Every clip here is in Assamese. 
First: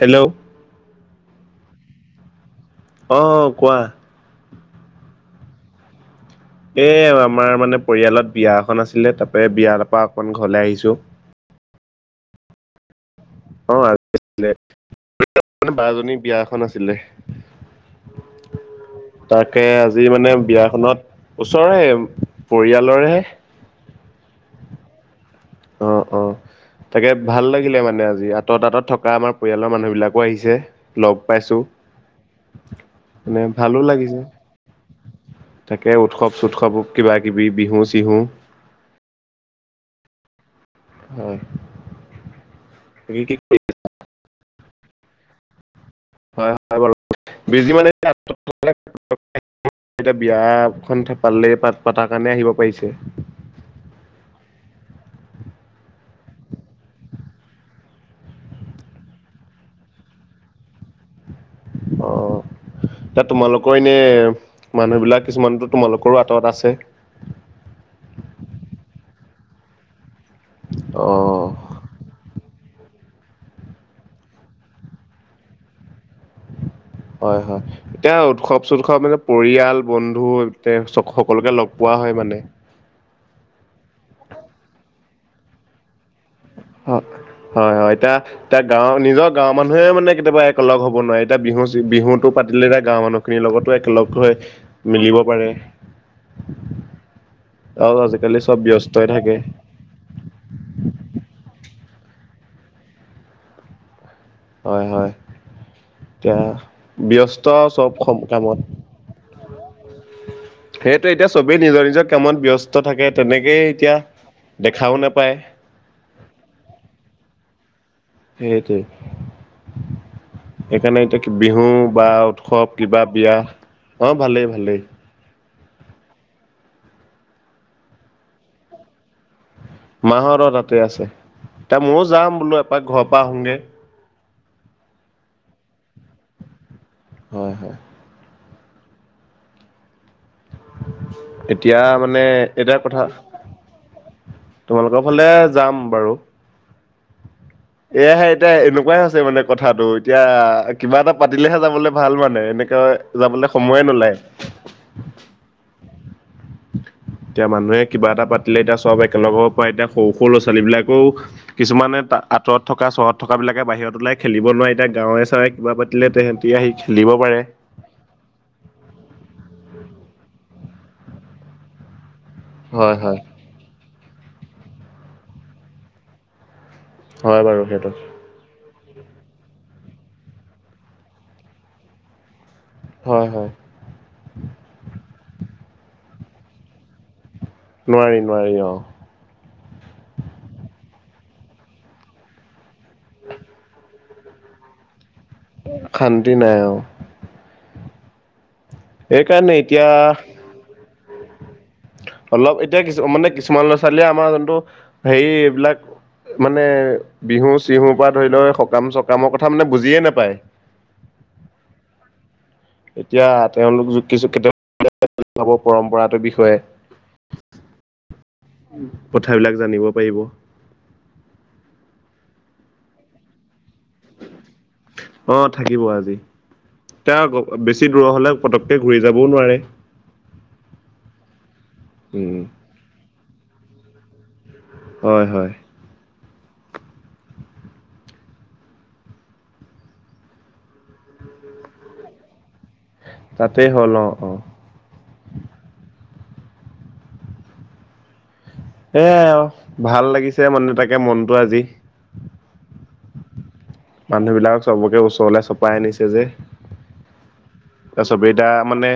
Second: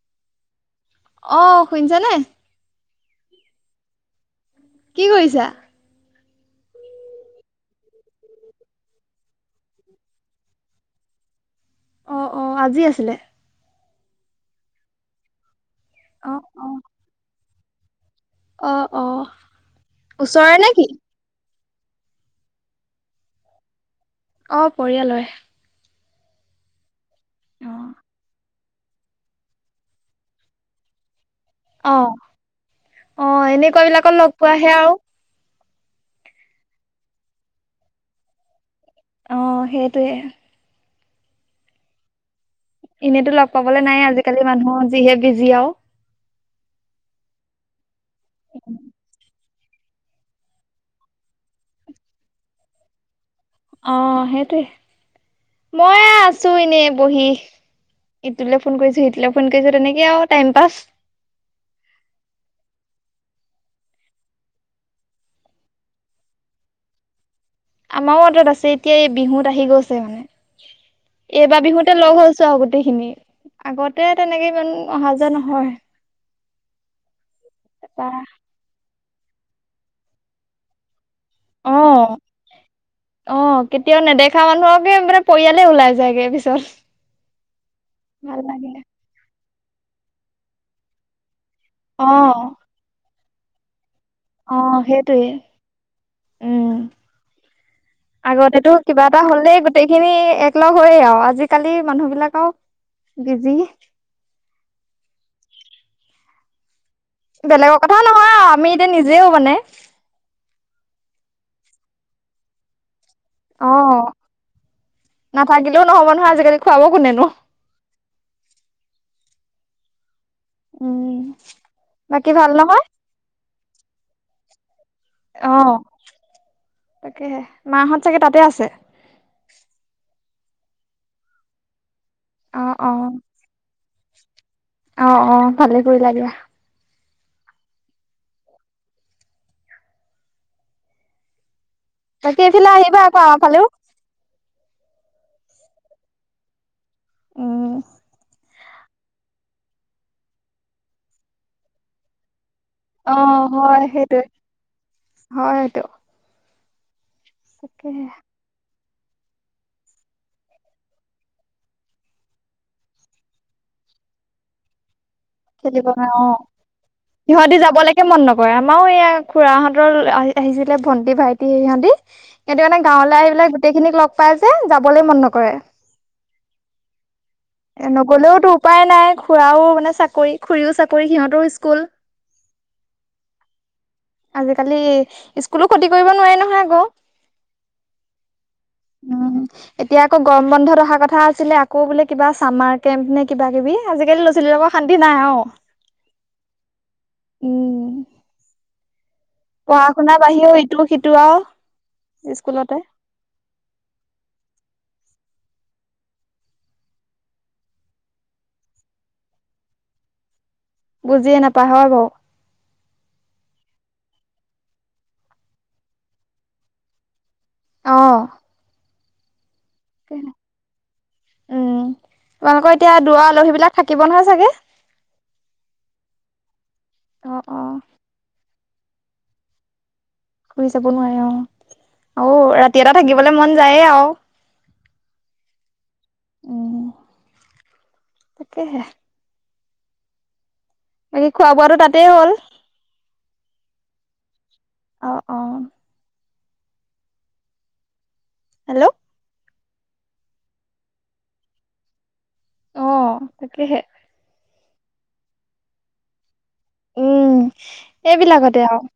হেল্ল'? অ', শুনিছা নাই? অ'-অ', কোৱা? কি কৰিছা? এ আমাৰ মানে পৰিয়ালত বিয়া এখন আছিলে তাৰপৰা বিয়াৰ পৰা অকমান ঘৰলে আহিছো। অ'-অ', আজি আছিলে? অ', আজিআছিলে [inaudible] বাৰজনী বিয়া অ', এখন অ', আছিলে। অ', অ তাকে আজি মানে ওচৰৰে নে কি? বিয়াখনত ওচৰে পৰিয়ালৰে অ', পৰিয়ালয়। অ'-অ', তাকে ভাল লাগিলে অ', মানে আজি ইয়াত তহত তাঁত থকা আমাৰ পৰিয়ালৰ মানুহবিলাকো আহিছে। লগ পাইছো, অ', মানে ভালো এনেকুৱা বিলাকত লাগিছে। লগ পোৱাহে আৰু। তাকে উৎসৱ-চৎসৱ কিবা কিবি বিহু-চিহু অ', সেইটোৱে। হয়'। কি এনেইতো কি লগ পাবলে নাই আজিকালি মানুহৰ যিহে বিজি আৰু। হয়'-হয়', বাৰু, বিজি মানে [unintelligible] এতিয়া বিয়াখন থে পালে প-পতা কাৰণে আহিব পাৰিচে। অ', সেইটোৱে, মই আছো এনেই বহি। ইটোলৈ ফোন কৰিছো সিটোলৈ ফোন কৰিছো তেনেকে আৰু টাইম পাছ। অ'। এতিয়া তোমালোকৰ এনে মানুহবিলাক কিছুমানতো তোমালোকৰো আঁতৰত আছে? আমাৰো অঁটাত আছে এতিয়া এই বিহুত আহি গৈছে মানে। অ এইবাৰ বিহুতে লগ হৈছো আউ গোটেইখিনি, আগতে তেনেকে ইমান অহা যোৱা নহয়। হয়'-হয়', তাৰপা এতিয়া উৎসৱ-চৎসৱ মানে পৰিয়াল, বন্ধু [unintelligible] সকলোকে লগ পোৱা অ', হয় মানে। অ', কেতিয়াও নেদেখা মানুহকে মানে পৰিয়ালে ওলাই যায়গে পিছত। হয়'-হয়', এতিয়া ভাল এয়া লাগে গাঁৱৰ নিজৰ গাঁৱৰ মানুহে মানে কেতিয়াবা একেলগে হ'ব নোৱাৰে। এতিয়া অ বিহু তো পাতিলে এতিয়া গাঁৱৰ মানুহখিনিৰ লগতো একলগ হৈ অ মিলিব সেইটোৱে পাৰে। উম আৰু আজিকালি চব আগতেতো কিবা ব্যস্তই এটা থাকে হ'লেই গোটেইখিনি এক লগ হৈয়ে আৰু আজিাকালি কালি মানুহ বিলাক আৰু বিজি। হয়'-হয়', এতিয়া ব্যস্ত বেলেগৰ চব কথা নহয় আৰু কামত। আমি এতিয়া নিজেও মানে সেইটোৱে এতিয়া চবেই নিজৰ-নিজৰ কামত ব্যস্ত থাকে তেনেকেই অ এতিয়া দেখাও নেপায়। নাথাকিলেও নহ'ব নহয় আজিকালি খুৱাব কোনেনো সেইটোৱে। সেইকাৰণে উম এতিয়া বিহু বা বাকী ভাল উৎসৱ নহয় কিবা বিয়া অ ভালেই ভালেই অ তাকেহে মাহত চাগে তাতে আছে মাহঁত অ তাতে আছে এয়া ময়ো যাম বোলো অ এপাক অ ঘৰৰ পৰা আহো গে অ অ ভালে কৰিলা দিয়া হয় হয় এতিয়া মানে বাকী এইফালে এটাই আহিবা কথা আকৌ আমাৰ ফালেও তোমালোকৰ ফালে যাম বাৰু উম এয়াহে এতিয়া এনেকোৱাই হৈছে মানে কথাটো এতিয়া কিবা এটা পাতিলেহে যাবলৈ ভাল মানে এনে কৈ অ যাবলে হয় সময়ে নোলাই সেইটোৱে হয় সেইটো এতিয়া মানুহে তাকেহে কিবা এটা পাতিলে এতিয়া সব একেলগৰ পৰা এতিয়া সৰু সৰু ল'ৰা ছোৱালীবিলাকেও কিছুমানে তা আঁতৰত থকা চহৰত থকা বিলাকে বাহিৰত ওলাই খেলিব নোৱাৰে এতিয়া গাঁৱৰে বায়ে কিবা খেলিব পাতিলে নোৱাৰে ত অ সেহতিও আহিছে সিহঁতি যাবলৈকে মন নকৰে আমাৰো এইয়া খুৰাহঁতৰ আহ আহিছিলে ভণ্টি ভাইটি সিহঁতি কিন্তু মানে হয় হয়। গাঁৱলৈ আহি গোটেই খিনিক লগ পাই যে যাবলৈ মন নকৰে হয় বাৰু এ সেইটো নগলেওতো উপায় নাই খুৰাও মানে চাকৰি খুৰীও চাকৰি সিহঁতৰও স্কুল হয় হয়। আজিকালি স্কুলো কখতি কৰিব নোৱাৰে নহয় আকৌ নোৱাৰি নোৱাৰি অ উম এতিয়া আকৌ গৰম বন্ধত অহা কথা আছে আছিলে আকৌ বোলে কিবা চামাৰ কেম্প নে কিবা কিবি আজিকালি ল'ৰা ছোৱালী লগক শান্তি নাই অ শান্তি নাই অ। উম সেইকাৰণে পঢ়া এতিয়া শুনাৰ বাহিৰেও ইটো সিটো আও অলপ এতিয়া কিছু মানে কিছুমান ল'ৰা ছোৱালীয়ে আমাৰ যোনটো হেৰি এইবিলাক মানে বিহু চিহুৰ পৰা ধৰি লও সকাম চকামৰ কথা মানে বুজিয়ে নেপায় বুজিয়ে নাপায় হয় বাও এতিয়া তেওঁলোক য কিছু ক্ষেত্ৰত পাব পৰম্পৰাটোৰ বিষয়ে। অ। কথাবিলাক জানিব পাৰিব। উম' তোমালোকৰ এতিয়া দূৰৰ আলহী বিলাক থাকিব নহয় চাগে। অ থাকিব আজি এ অ অ বেছি দূৰ হলে পটককৈ ঘূৰি যাবও নোৱাৰে। ঘুৰি যাব নোৱাৰে অ উম আৰু ৰাতি এটা থাকিবলে মন যায়ে আৰু হয়, হয়। উম, তাকেহে। বাকি খোৱা বোৱাটো তাতেই হ'ল। তাতে হ'ল অ, অ' অ অ হেল্ল' হে আও ভাল লাগিছে মানে তাকে মনটো আজি অ তাকেহে মানুহ বিলাকক চবকে ওচৰলৈ চপাই আনিছে যে উম ত চব এটা এইবিলাকতে আৰু মানে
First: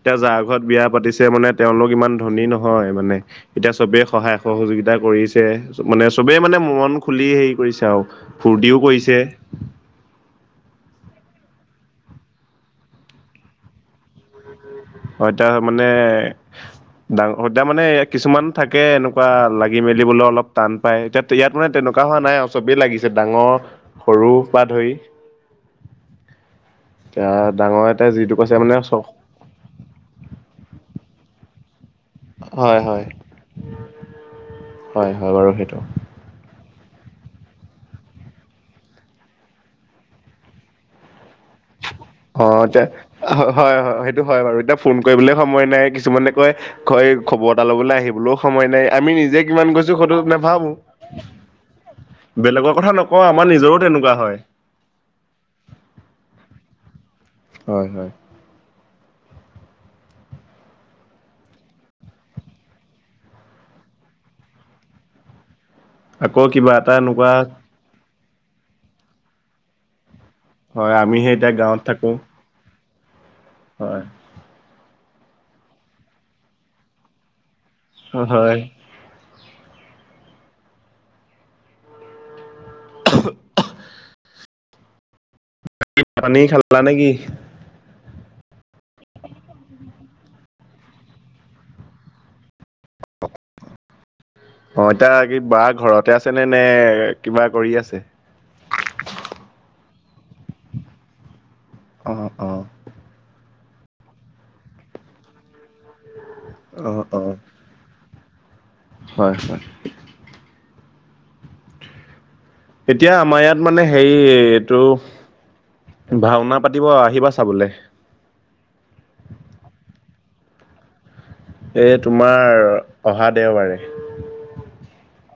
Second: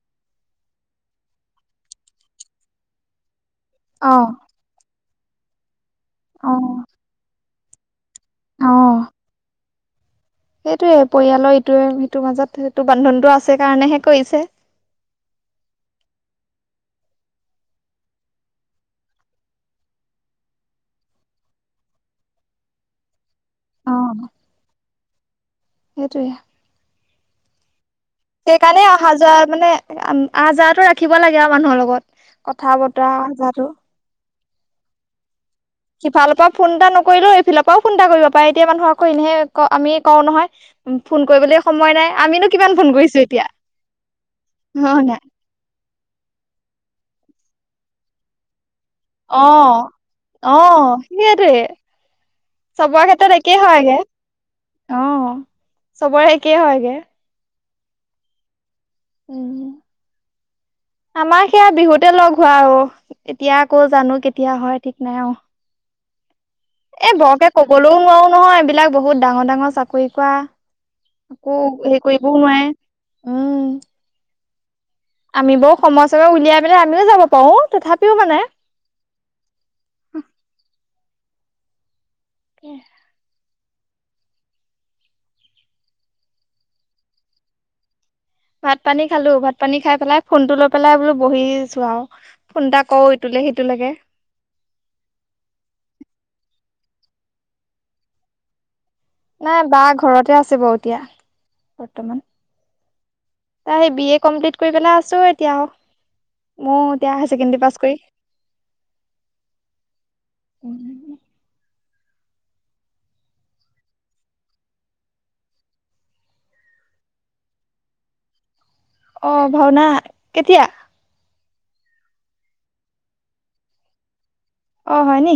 এতিয়া যাৰ ঘৰত বিয়া পাতিছে মানে তেওঁলোক ইমান ধনী নহয় মানে। এতিয়া চবে অ সহায় সহযোগিতা কৰিছে মানে চবেই অ মানে মন খুলি হেৰি কৰিছে আৰু ফূৰ্তিও কৰিছে। সেইটোৱে পৰিয়ালৰ ইটোৱে সিটোৰ মাজত সেইটো বান্ধনটো আছে কাৰণেহে কৰিছে হয় তাৰমানে ডাঙৰ সদ্যা মানে কিছুমান থাকে এনেকোৱা লাগি মেলিবলৈ অলপ টান পায়। এতিয়া ইয়াত মানে তেনেকোৱা এনেকোৱা হোৱা নাই আৰু চবেই লাগিছে ডাঙৰ সৰু বা ধৰি। সেইটোৱে টা ডাঙয়ে সেইকাৰণে অহা যোৱা মানে আহা যাহটো ৰাখিব লাগে আৰু মানুহৰ লগত। কথা হয় হয় বতৰা যটো হয় হয় বাৰু সেইটো সিফালৰ পৰা ফোন এটা নকৰিলেও এইফালৰ পৰাও ফোন এটা কৰিব পাৰে এতিয়া মানুহ আকৌ এনেহে আমি কওঁ নহয় ফোন কৰিবলৈ সময় নাই আমিনো অ' কিমান এতিয়া ফোন কৰিছো এতিয়া হয়, হয় সেইটো হয় বাৰু এতিয়া ফোন হয় নাই কৰিবলৈ সময় নাই। কিছুমানে কয় খবৰ এটা ল'বলৈ আহিবলৈও সময় নাই আমি নিজে কিমান গৈছো সেইটো অহ নাভাবো অহ সেইটোৱে বেলেগৰ কথা চবৰে নকওঁ ক্ষেত্ৰত আমাৰ একেই নিজৰো হয়গে তেনেকুৱা হয় অ চবৰে একে হয়গে। হয় হয় উম। আমাৰ সেয়া বিহুতে লগ হোৱা আৰু এতিয়া আকৌ জানো কেতিয়া হয় ঠিক নাই অআও আকৌ কিবা এটা এই এনেকুৱা বৰকে কবলৈও নোৱাৰো নহয়, এইবিলাক বহুত ডাঙৰ ডাঙৰ চাকৰি কোৱা হয় আমি সেই এতিয়া আকৌ গাঁৱত হেৰি থাকো কৰিবও নোৱাৰে উম হয় আমি বৰ সময় চময় উলিয়াই পেলাই আমিও যাব পাৰো তথাপিও মানে হয় উ [unintelligible] [unintelligible] পানী খালা নে কি? ভাত পানী খালো ভাত পানী খাই পেলাই ফোনটো লৈ পেলাই বোলো বহিছো আও অ' এতিয়া কি বা ঘৰতে আছে নে নে কিবা কৰি আছে? নাই বা ঘৰতে আছে এতিয়া। অ বৰ্তমান অ তাই সে বি এ কমপ্লিট কৰি পেলাই আছো এতিয়া। অ মই এতিয়া অ হায়াৰ ছেকেণ্ডাৰী পাছ কৰি। হয়, হয়। [unintelligible] এতিয়া আমাৰ ইয়াত মানে হেৰি এইটো ভাওনা পাতিব আহিবা চাবলে। অ' ভাওনা কেতিয়া? এই তোমাৰ অহা দেওবাৰে অ' হয় নি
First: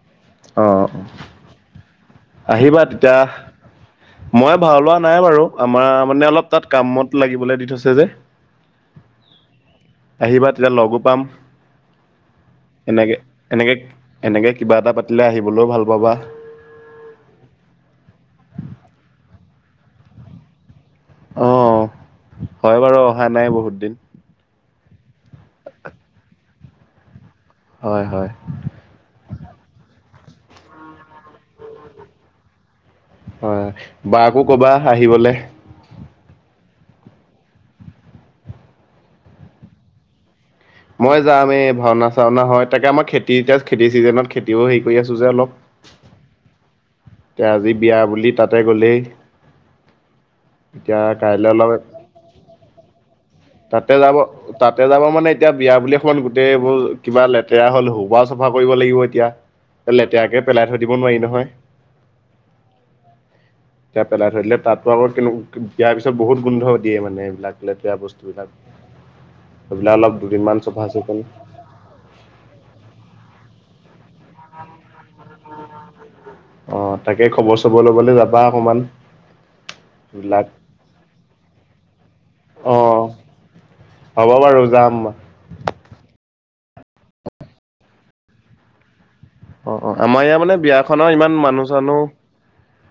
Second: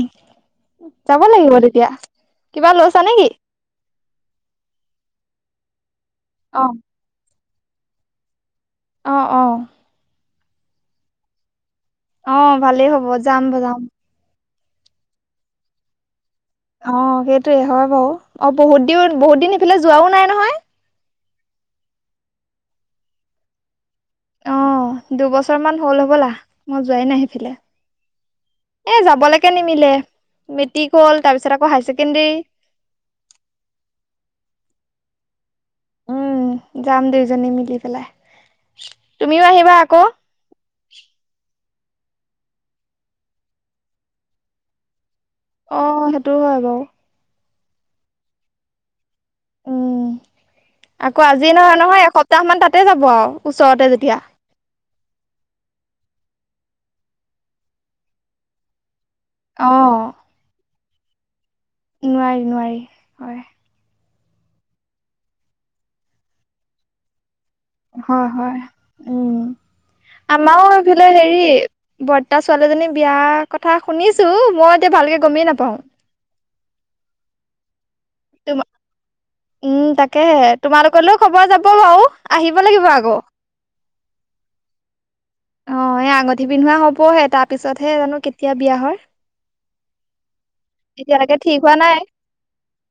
অ অ যাব লাগিব তেতিয়া। কিবা আহিবা লৈছা তেতিয়া নেকি মই ভাল লোৱা নাই বাৰু আমাৰ। মানে অলপ অ তাত কামত লাগিবলৈ দি থৈছে যে অহ অহ আহিবা তেতিয়া লগো পাম। অ ভালেই হ'ব এনেকে, যাম এনেকে, যাম এনেকে কিবা এটা পাতিলে আহিবলৈও ভাল পাবা অ সেইটোৱে হয় বাৰু অ বহুত দিন বহুত দিন সেইফালে যোৱাও নাই নহয় অ হয় বাৰু অহা নাই বহুত দিন অ দুবছৰ মান হ'ল হ'বলা মই যোৱাই নাই হয় হয় এ' যাবলৈকে নিমিলে মেট্ৰিক গল। হয় বাকো কবা আহিবলে উম যাম দুইজনী মিলি পেলাই তুমিও আহিবা আকৌ মই যাম এই ভাওনা চাওনা হয়। তাকে, আমাৰ খেতি এতিয়া খেতি চিজনত খেতিও হেৰি কৰি আছো। যে অলপ অ' সেইটো হয় বাৰু। এতিয়া আজি বিয়া বুলি তাতে গ'লেই উম' এতিয়া আকৌ আজি কাইলৈ অলপ নহয়, নহয়, এসপ্তাহ মান তাতে যাব আৰু। ওচৰতে তাতে যাব যেতিয়া তাতে যাব মানে এতিয়া বিয়া বুলি অকমান গোটেইবোৰ কিবা লেতেৰা হ'ল হোবা চাফা কৰিব লাগিব। এতিয়া অ লেতেৰাকে পেলাই থৈ দিব নোৱাৰি নহয় নোৱাৰি নোৱাৰি হয়। এতিয়া পেলাই ধৰিলে তাতো আকৌ বিয়াৰ পিছত বহুত গোন্ধ দিয়ে মানে। এইবিলাক বেয়া বস্তু। হয় হয় অ। দুদিনমান আমাৰো চফা এইফালে চিকুণ হেৰি বৰ্তা ছোৱালীজনী বিয়া কথা শুনিছো মই এতিয়া ভালকে গমেই নাপাও অ তাকে খবৰ চবৰ ল'বলৈ যাবা তোম অকমান উম তাকে এইবিলাক তোমালোকলৈও খবৰ যাব বাৰু আহিব লাগিব অ আকৌ। হ'ব বাৰু যাম। অ' এই আঙঠি পিন্ধোৱা হবহে, তাৰ পিছতহে জানো কেতিয়া বিয়া হয়। অ অ আমাৰ ইয়য়া মানে বিয়াখনৰ ইমান এতিয়ালৈকে ঠিক মানুহ হোৱা চানুহ নাই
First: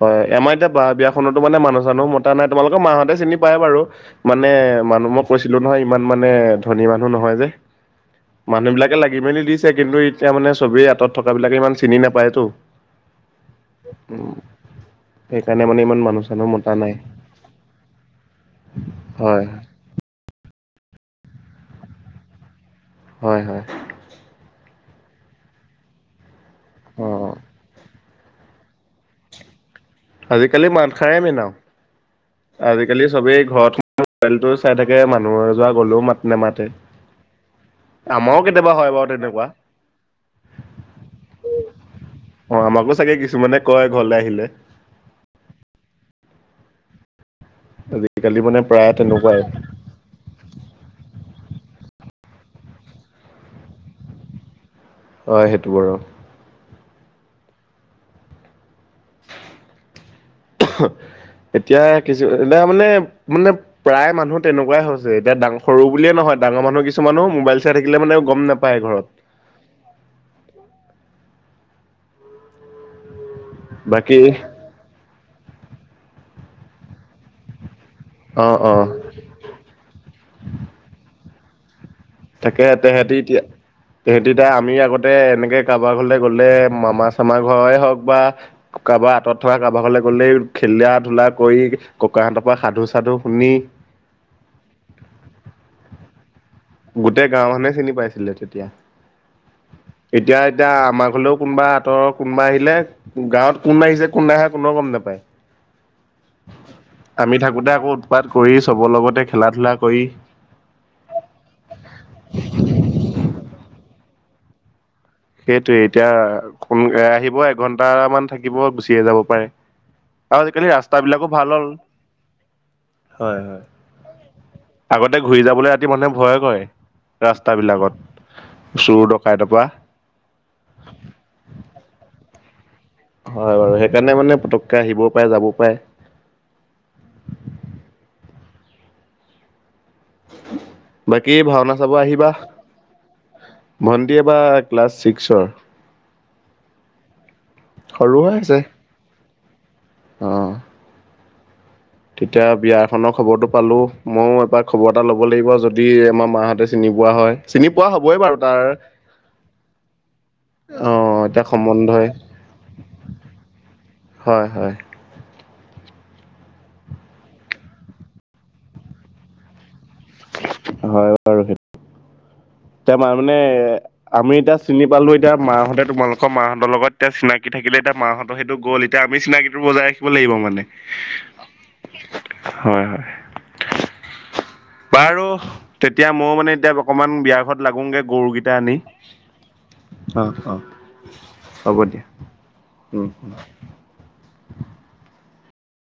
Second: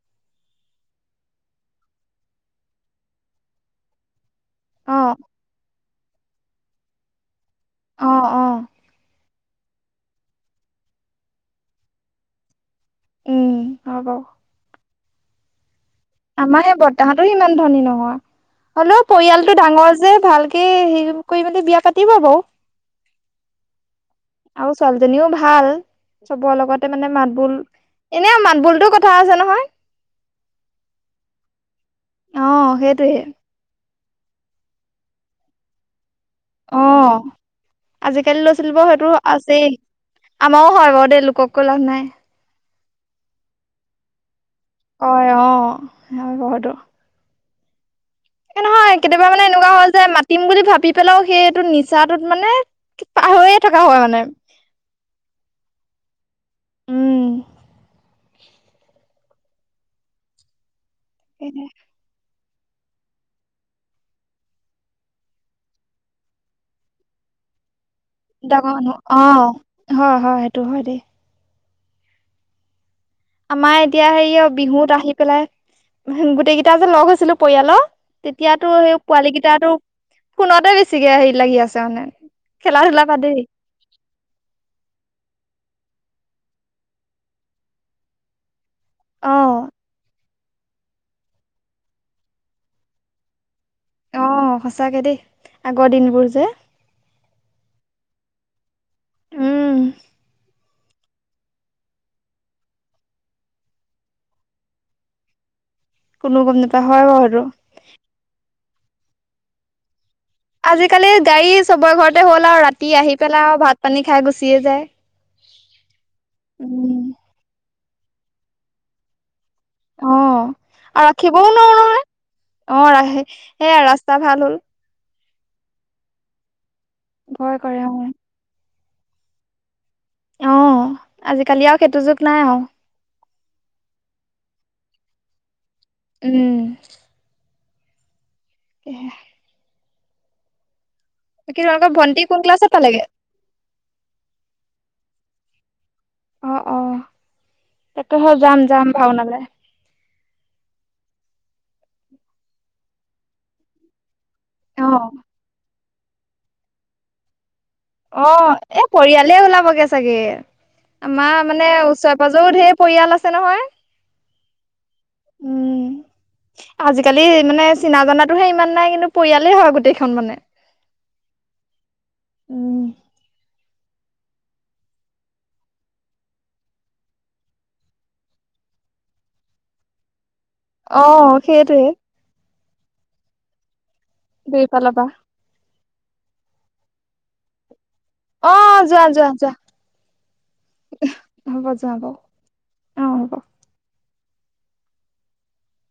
হয় আমাৰ এতিয়া বা বিয়াখনতো মানে মানুহ। জানো মতা নাই তোমালোকৰ মাহতে চিনি পায় বাৰু মানে অ মানুহ মই কৈছিলো নহয়। ইমান মানে ধনী মানুহ নহয় যে অ অ মানুহ বিলাকে লাগি মেলি দিছে। কিন্তু এতিয়া মানে চবেই আঁত থকা বিলাক ইমান চিনি নাপায় তো। উম, হব। সেইকাৰণে মানে ইমান মানুহ চানুহ আমাৰ মতা সেই নাই, বৰ্তাহতো হিমান ধনী নহয় হলেও হয়, পৰিয়ালতটো ডাঙৰ যে ভালক হে সেইটোতকৈ কৰি মেলে বিয়া পাতিব আক হয় হয়। আৰু ছোৱালীজনীও ভাল চবৰ লগতে মানে মাত অ'। বোল এনেই মাত বোলতো কথা আছে নহয়। আজিকালি মাতসাৰে মধও অ আজিকালি সেইটোয়ে চবেই ঘৰত টো চাই থাকে মানুহৰ যোৱা গ'লও ম আহ আমাৰো আজিকালি কেতিয়াবা ল'ৰা-ছোৱালীবোৰ হয় বাৰু সেইটো তেনেকুৱা। আছেই। আমাৰও হয় বাৰু দেই লোককো লাভ নাই। অ আমাকো চাগে কিছুমানে কয় ঘৰলৈ আহিলে হয় অ স বহু আজিকালি মানে প্ৰায় নহয় কেতিয়াবা তেনেকুৱাই মানে এনেকুৱা হল যে, মাতিম বুলি ভাবি পেলাইও সেইটো নিচাটোত মানে পাহৰিয়ে থকা হয় মানে হয় সেইটো বাৰু। উম এতিয়া কিছু এতিয়া মানে মানে প্ৰায় মানুহ তেনেকুৱাই হৈছে এতিয়া ডাঙৰ সৰু বুলিয়ে নহয় ডাঙৰ মানুহৰ কিছুমান মোবাইল চাই থা ডাঙৰ মানুহ অ হয় হয় সেইটো হয় দেই। আমাৰ এতিয়া বাকী হেৰি অ বিহুত আহি পেলাই গোটেই কেইটা যে লগ হৈছিলো পৰিয়ালৰ অ অ তেতিয়াতো সেই পোৱালি কেইটাতো ফোনতে বেছিকে হেৰি লাগি আছে মানে। তাকে খেলা ধূলা বাদেই তেহেতিএতিয়া তেহেঁতিএতিয়া আমি আগতে এনেকে কাৰোবাৰ ঘৰলৈ গ'লে মামা চামাৰ ঘৰেৰে হওঁক বা কাৰোবাৰ অ আঁতৰত থকা কাৰোবাৰ ঘলে গ'লেই খেলা ধূলা কৰি ককাহঁতৰ পৰা সাধু সাধু শুনি। অ' সঁচাকে দেই আগৰ দিনবোৰ যে গোটেই গাঁওৰ মানুহে চিনি পাইছিলে তেতিয়া। উম এতিয়া এতিয়া আমাৰ ঘৰলেও কোনোবা আঁতৰ কোনোবা আহিলে গাঁৱ কোন আহিছে কোন ন আহে কোনে গম নোপায়। কোনো গম নাপায় হয় বাৰু আমি সেইটো থাকোতে আকৌ উৎপাত কৰি চবৰ লগতে খেলা ধূলা কৰি আজিকালি গাড়ী চবৰে ঘৰতে হ'ল আৰু ৰাতি আহি পেলাই আৰু ভাত পানী খাই গুচিয়ে যায়। সেইটোৱে এতিয়া কোন উম, আহিব, এঘন্টা মান থাকিব গুচিয়ে যাব পাৰে। আৰু অ'। আজিকালি ৰাস্তাা আৰু বিলাকো ৰাখিবও ভাল হ'ল। নোৱাৰো নহয়, অ' ৰাখে সেয়া ৰাস্তা ভাল হ'ল। ততে ঘূৰি যাবলৈ ৰাতি মানুহে ভয় কৰে। ৰাস্তা ভয় কৰে অ'। বিলাকত চোৰ ডকাইট পৰা আহ আজিকালি আৰু সেইটো যুগ নাই আৰু হয় বাৰু সেইকাৰণে মানে পতকে আহিবও পাৰে যাব পাৰে। উম। এ। [unintelligible] বাকী ভাওনা তোমালোকৰ চাব ভন্টি আহিবা। কোন ক্লাছত পালেগে? ভন্টি এবা ক্লাছ চিক্সত। অ অ তাকে সৰু হে হৈ আছে যাম যাম ভাওনালে। অ'। তেতিয়া বিয়া খনৰ খবৰৰতটো পালো, মইও এবাৰ খবৰ এটা অ', ল'ব লাগিব যদি যদি আমাৰ মাহঁতে চিনি পোৱা হয়। চিনি পোৱা হবই অ বাৰু তাৰ এ পৰিয়ালে ওলাবগে চাগে। অ আমাৰ এতিয়া মানে সম্বন্ধই ওচৰে পাজোও ঢেৰ পৰিয়াল আছে নহয়। হয় হয়। উম আজিকালি মানে চিনা জনাতোহে ইমান নাই কিন্তু পৰিয়ালেই হয় গোটেই। হয় বাৰু সেইটো উম, তে আমাৰ মানে এ আমি এতিয়া চিনি পালো এতিয়া মাহঁতে তোমালোকৰ মাহঁতৰ লগত এতিয়া চিনাকি থাকিলে এতিয়া মাহঁতৰ সেইটো গ'ল এতিয়া আমি চিনাকিটো বজাই ৰাখিব লাগিব মানে। অ' সেইটোৱে। হয়, হয়। সেই ফালৰপৰা। বাৰু তেতিয়া ময়ো মানে এতিয়া অকণমান বিয়া ঘৰত লাগো গে। গৰুকেইটা আনি অ' যোৱা যোৱা যোৱা। অ অ হ'ব দিয়া। উম অঁ হ'ব হম।